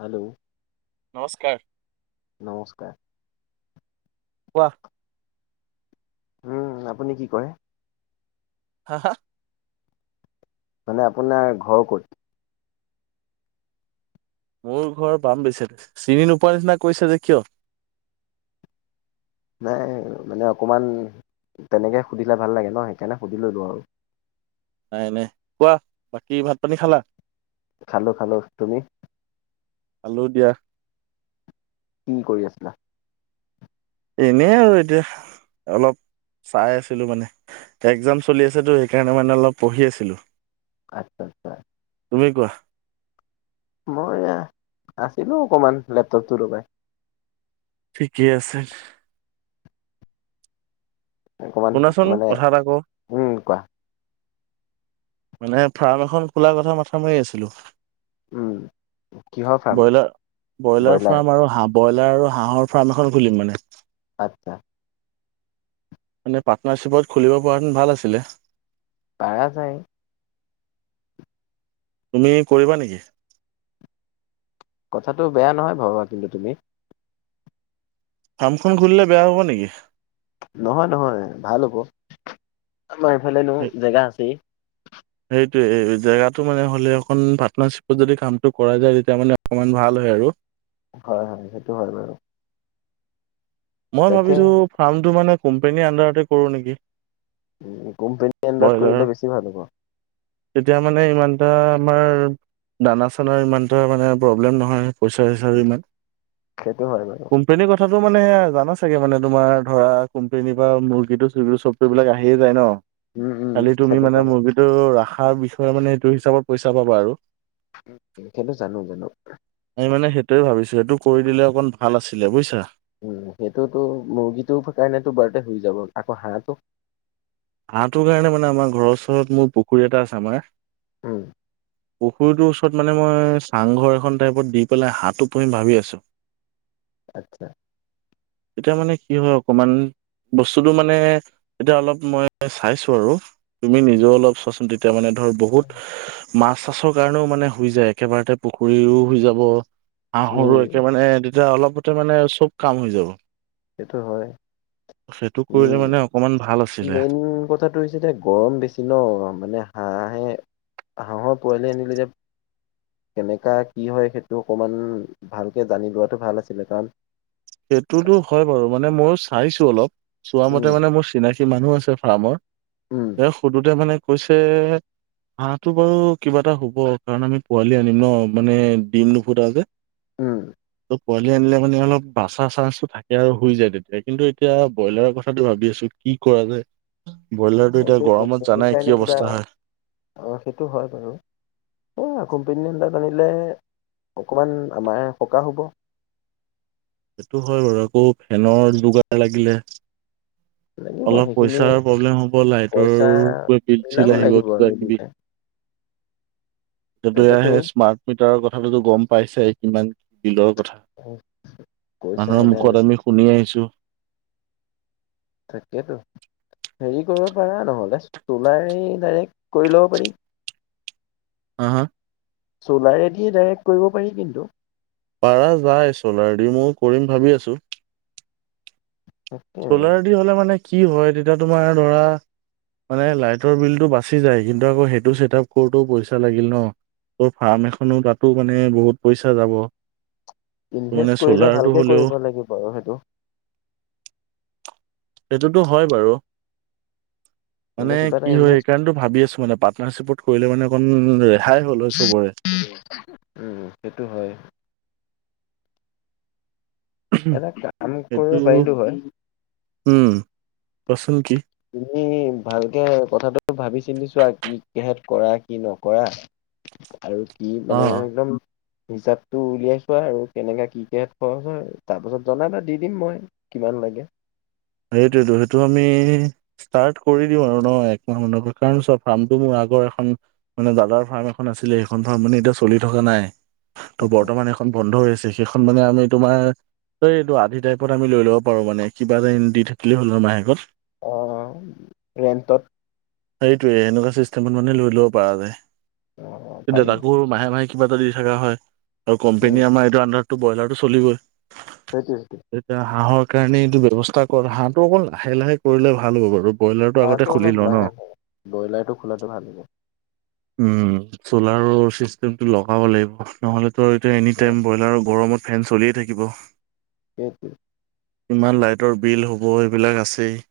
Hello, নমস্কাৰ। [inaudible] নমস্কাৰ। কোৱা উম, আপুনি কি কৰে? হা- হা মানে আপোনাৰ ঘৰ ক'ত? মোৰ ঘৰ বাম বেছেত চিনি নোপোৱাৰ নিচিনা কৈছা যে কিয়? নাই মানে অকমান তেনেকে সুধিলে ভাল ন'সেইকাৰণে সুধি ললো আৰু। নাই -নাই কোৱা বাকী ভাত পানী খালা? খালো- খালো তুমি? খালোঁ দিয়া। কি কৰি আছিলা? এনেই আৰু এতিয়া অলপ চাই আছিলো মানে একজাম চলি আছেতো সেইকাৰণে মানে অলপ পঢ়ি আছিলো। আচ্ছা -আচ্ছা। তুমি কোৱা? মই আছিলোঁ অকণমান লেপটপটো লগাই। ঠিকেই আছে। অকমান শুনাচোন মানে কথা এটা কওঁ [inaudible] উম কোৱা? মানে ফাৰ্ম এখন খোলাৰ কথা মাথা মাৰি আছিলো। উম কিহৰ ফাৰ্ম ব্ৰ‌ইলাৰ-ব্ৰ‌ইলাৰ ব্ৰইলাৰ ফাৰ্ম আৰু হাব ব্ৰইলাৰ আৰু হাঁহৰ ফাৰ্ম এখন খুলিম মানে। আতছা। মানে পাৰ্টনাৰশ্বিপত খুলিব পৰা হেঁতেন ভাল আছিলে। পাৰা যায়। তুমি কৰিবা নেকি? কথাটো বেয়া নহয় ভবা কিন্তু তুমি ফাৰ্মখন খুলিলে বেয়া হব নেকি? নহয়-নহয় ভাল হ'ব। এইফালেনো জেগা আছেই। [unintelligible] জেগাটো মানে হ'লে এইটোৱে জেগাটো মানে হলেএখন পাৰ্টনাৰশ্বিপত যদি কামটো কৰা যায় তেতিয়া মানে অকমান ভাল হয় আৰু। হয়-হয় সেইটো হয় বাৰু। মই তাকে ভাবিছো ফাৰ্মটো মানে কোম্পানীৰ আন্দাৰতে কৰো নেকি। কোম্পেনী আন্দাৰত ব্ৰইলাৰ কৰিলে বেছি ভাল হ'ব। তেতিয়া মানে ইমান এটা আমাৰ দানা-চানাৰ ইমান এটা মানে প্ৰব্লেম নহয় পইচা-চ‌ইছাৰো ইমান। সেইটো হয় বাৰু। কোম্পেনীৰ কথাটো মানে এ এল জানা চাগে মানে তোমাৰ ধৰা কোম্পানীৰ পৰা মুৰ্গীটো-চুৰ্গীটো চবটো এইবিলাক আহিয়েই যায় ন ' উম উম খালি তুমি খেলো মানে জানো মুৰ্গীটো ৰাখাৰ বিষয়ে মানে সেইটো হিচাপত পইচা পাবা আৰু। সেইটো জানো-জানো। আমি মানে সেইটোৱেই ভাবিছো এইটো কৰি দিলে অকন ভাল আছিলে বুজিছা। উম, সেইটোতো মুৰ্গীটোৰ কাৰণেতো কিবা এক হৈ যাব আকৌ হাঁহটো হাঁহটোৰ কাৰণে মানে আমাৰ ঘৰৰ ওচৰত মোৰ পুখুৰী এটা আছে আমাৰ উম পুখুৰীটোৰ ওচৰত মানে মই চাংঘৰ এখন টাইপত দি পেলাই হাতটো পুহিম ভাবি আছো। আচ্ছা। এতিয়া মানে কি হয় অকনমান বস্তুটো মানে এতিয়া অলপ মই চাইছো আৰু তুমি নিজেও অলপ চোৱাচোন তেতিয়া মানে ধৰ বহুত মাছ-চাছৰ কাৰণেও মানে হৈ যায় একেবাৰতে পুখুৰীয়ো হৈ যাব হাঁহ উম সৰু একে মানে তেতিয়া অলপতে মানে চব কাম হৈ যাব। সেইটো হয়। সেইটো কৰিলে উম মানে অকমান ভাল আছিলে মেইন কথাটো হৈছে যে গৰম বেছি ন' মানে হাঁহে হাঁহয় পোৱালি আনিলে যে কেনেকা কি হয় সেইটো অকমান ভালকে জানি লোৱাটো ভাল আছিলে কাৰণ সেইটোতো হয় বাৰু মানে ময়ো চাইছো অলপ চোৱা উম মতে মানে মোৰ চিনাকি মানুহ আছে।, ফামত উম ইয়াক সুধোতে মানে কৈছে হাঁহটো বাৰু কিবা এটা হ'ব কাৰণ আমি পোৱালি আনিম ন মানে ডিম নুফুটাও যে উম ত পোৱালি আনিলে মানে অলপ বাচা চাঞ্চটো থাকে আৰু হৈ যায় তেতিয়া কিন্তু এতিয়া ব্ৰইলাৰৰ কথাটো ভাবি আছো কি কৰা যায় ব্ৰইলাৰটো এতিয়া এইটোৰ গৰমত [unintelligible] জানাই কি কাৰণে কিবা অৱস্থা হয় অহ সেইটো হয় বাৰু এইয়া কম্পেনীবিলাক আনিলে অকমান আমাৰে সকাহ হ'ব। সেইটো হয় বাৰু আকৌ ফেনৰ যোগাৰ লাগিলে লাগিব অলপ সেইখিনি পইচাৰ প্ৰব্লেম হব পইচা লাইটৰ মিলাব বিল-চিল আহিব লাগিব আৰু কিবাকিবি [inaudible] এতিয়াতো তাকেতো সেই স্মাৰ্ট মিটাৰৰ কথাটোতো গম পাইছাই কিমান বিলত [unintelligible] মানুহৰ নে আৰু মুখত আমি শুনি আহিছো তাকেতো হেৰি কৰিব পাৰা নহ'লে চলাৰে ডাইৰেক্ট কৰি ল'ব পাৰি। হ হা চ'লাৰেদিয়ে ডাইৰেক্ট কৰিব পাৰি কিন্তু। পাৰা যায় চলাৰ দি মইও কৰিম ভাবি আছো। তাকে চলাৰদি হ'লে মানে কি হয় তেতিয়া তোমাৰ ধৰা মানে লাইটৰ বিলটো বাচি যায়। কিন্তু আকৌ সেইটো চেটআপ কৰোঁতেও পইচা লাগিল ন', ত ফাৰ্ম এখনো তাতো মানে বহুত পইচা যাব। মানে ইনভেষ্ট কৰিলে চ'লাৰটো ভালকে হ'লেও কৰিব লাগিব আৰু সেইটো এইটোতো হয় বাৰু। এনে মানে কিবা এটা কি হয় ইনভেষ্ট এইকাৰণটো ভাবি আছো মানে পাৰ্টনাৰশ্বিপত কৰিলে মানে অকণ ৰে হাই হ'ল হয় চবৰে। উম, সেইটো হয় এটা কাম কৰিব সেইটো পাৰিলো হয়। উম কোৱাচোন কি? তুমি ভালকে কথাটো ভাবি চিন্তি চোৱা কি কেহত কৰা কি নকৰা আৰু কি মানে অ একদম হিচাপটো উলিয়াই চোৱা আৰু কেনেকা কি কেচ খৰচ হয় তাৰপিছত জনাবা দি দিম মই কিমান [unintelligible] লাগে। সেইটোয়েতো সেইটো আমি ষ্টাৰ্ট কৰি দিও আৰু ন' একমাহ মানৰ কাৰণ চোৱা ফাৰ্মটো মোৰ আগৰ এখন মানে দাদাৰ ফাৰ্ম এখন আছিলেই সেইখন ফাৰ্ম মানে এতিয়া চলি থকা নাই। ত' আচ্ছা। বৰ্তমান এইখন বন্ধ হৈ আছে সেইখন মানে আমি তোমাৰ এই এইটো আধি টাইপত আমি লৈ ল'ব পাৰো মানে কিবা এ দি থাকিলে হ'ল আও মাহেকত। ৰেণ্টত। সেইটোয়ে সেনেকুৱা চিষ্টেমত মানে লৈ ল'ব পৰা যায়। অ তেতিয়া পাৰি তাকো মাহে মাহে কিবা এটা দি থাকা হয় আৰু কোম্পেনী উম আমাৰ এইটো আণ্ডাৰটো ব্ৰইলাৰটো চলিবৈ। সেইটোৱে সেইটোৱে এতিয়া হাঁহৰ কাৰণে এইটো ব্যৱস্থা হাঁহটো অকল লাহে লাহে কৰিলে ভাল হ'ব বাৰু। ব্ৰইলাৰটো আগতে হাঁহটো খুলি অলপ লওঁ ন লাহে লাহ ব্ৰইলাৰটো খোলাটো ভাল হ'ব। উম, চলাৰৰ চিষ্টেমটো লগাব লাগিব নহ'লে ত' এতিয়া এনি টাইম ব্ৰইলাৰৰ গৰমত ফেন চলিয়ে থাকিব। সেইটোৱে। ইমান লাইটৰ বিল হ'ব এইবিলাক আছেই।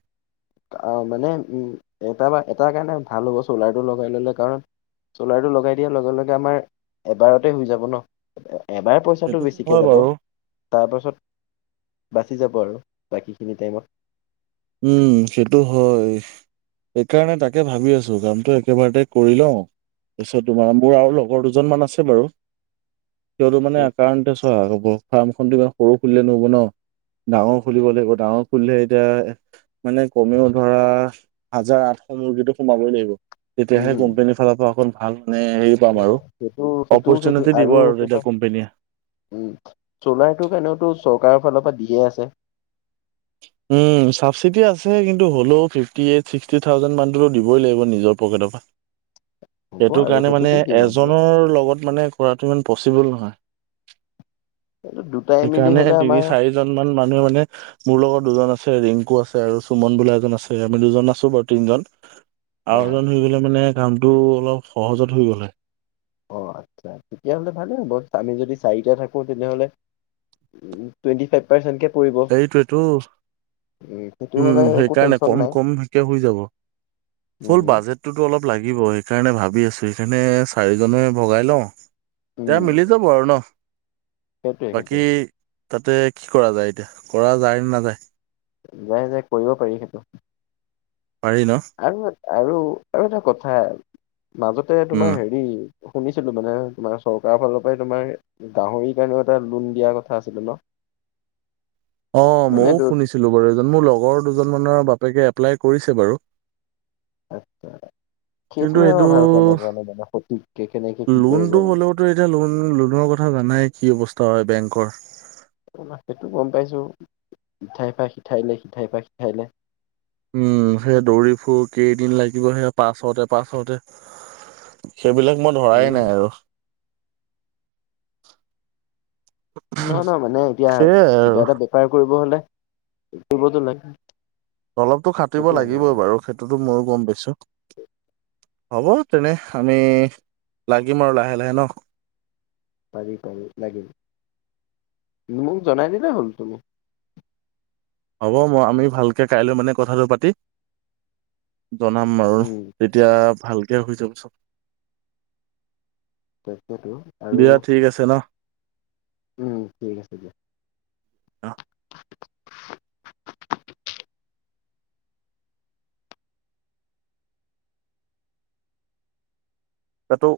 আহ মানে উম এটা বা এটাৰ কাৰণে ভাল হ'ব চলাৰটো লগাই ল'লে কাৰণ চলাৰটো লগাই দিয়াৰ লগে লগে আমাৰ এবাৰতে হৈ যাব ন। এবাৰ পইচাটো সেইটোতো হয় বেছিকৈ যাব বাৰু তাৰপাছত বাচি যাব আৰু বাকীখিনি টাইমত। উম, সেইটো হয়। সেইকাৰণে তাকে ভাবি আছো কামটো একেবাৰতে কৰি লওঁ তাৰপিছত তোমাৰ মোৰ আৰু লগৰ দুজন মান আছে বাৰু। [unintelligible] কিয়নো মানে অকাৰণতে চোৱা হ'ব ফাৰ্মখনটো ইমান সৰু খুলিলে নহ'ব ন ডাঙৰ খুলিব লাগিব ডাঙৰ খুলিলে এতিয়া মানে কমেও ধৰা হাজাৰ আঠশ মুৰ্গীটো সোমাবই লাগিব। তেতিয়াহে উম কোম্পানীৰ ফালৰ পৰা অকণ ভাল মানে হেৰি পাম আৰু সেইটো সেইটো সেইটো অপৰচ্যুনেটি দিব আৰু তোমাৰ তেতিয়া কোম্পনীয়ে। উম, চলাৰটো কাৰনেওতো চৰকাৰৰ ফালৰ পৰা দিয়ে আছে। উম ছাবচিটি আছে কিন্তু হ'লেও ফিফটি এইট ছিক্সটি থাউজেণ্ড মানটোতো দিবই লাগিব নিজৰ পকেটৰ পৰা। হ'ব সেইটো আৰু কাৰণে মানে দি দিম আৰু এজনৰ লগত মানে কৰাটো ইমান পচিবল নহয়। এইটো দুটাই মিলি সেইকাৰণে হ'লে তিনি আমাৰ চাৰিজন মান মানুহে মানে মোৰ লগত দুজন আছে ৰিংকু আছে আৰু সুমন বোলা এজন আছে আমি দুজন আছো বাৰু তিনজন। অ আও এজন হৈ গলে মানে কামটো অলপ সহজত হৈ গলে হয়। অ আচ্ছা তেতিয়াহ'লে ভালে হ'ব আমি যদি চাৰিটা থাকো তেনেহ'লে টুৱেন্টি ফাইভ পাৰ্চেনকে এইটোৱে টো উম সেইটো উম হ'লে একো সেইকাৰণে টেনচন কম নাই কম সেকে হৈ যাব। হ'ল উম বাজেটটোতো অলপ লাগিব সেইকাৰণে ভাব বি আছো হেকানে চাৰিজনে ভগাই লওঁ উম এয়া মিলি যাব আৰু ন। সেইটোৱে বাকী সেইটোৱে। তাতে কি কৰা যায় এতিয়া কৰা যায় নাযায়? যাই যাই কৰিব পাৰি সেইটো। পাৰি ন? আৰু আৰু আৰু এটা কথা মাজতে তোমাৰ উম হেৰি শুনিছিলো মানে তোমাৰ চৰকাৰৰ ফালৰ পৰাই তোমাৰ গাহৰি কাৰণেও এটা লোন দিয়া কথা আছিলে ন। [unintelligible] অ মানে মও এইটো শুনিছিলো বাৰু এজন মোৰ লগৰ দুজন মানৰ বাপ পেকে এপ্লাই কৰিছে বাৰু। আতছা। কিন্তু এইটো সঠিককে কেনেকে কি কৰিব লোনটো লাগে। হ'লেওতো এতিয়া লোন লোনৰ কথা জানাই কি অৱস্থা হয় বেংকৰ। তাকেইটো গম পাইছো সিঠাইফা পা সিঠাইলে হিঠাই পা হিঠাইলে। উম সেই দৌৰি ফুৰ কেইদিন লাগিব সে পাছতে পাছতে সেইবিলাক মই ধৰাই উম। নাই আৰু নহ নহ মানে এতিয়া সেইয়াই আৰু কিবা এটা বেপাৰ কৰিব হলে কৰিবতো লাগি অলপতো খাটিব লাগিবই বাৰু সেইটোতো ময়ো গম পাইছোঁ। [unintelligible] হ'ব তেনেহ আমি লাগিম আৰু লাহে লাহে ন পাৰি পাৰি লাগিম মোক জনাই দিলে হ'ল তুমি হ'ব মই আমি ভালকে কাইলৈ মানে কথাটো পাতি জনাম আৰু উম তেতিয়া ভালকে হৈ যাব চব তাকেটো আৰু দিয়া ঠিক আছে ন উম ঠিক আছে দিয়া অ [unintelligible] কটো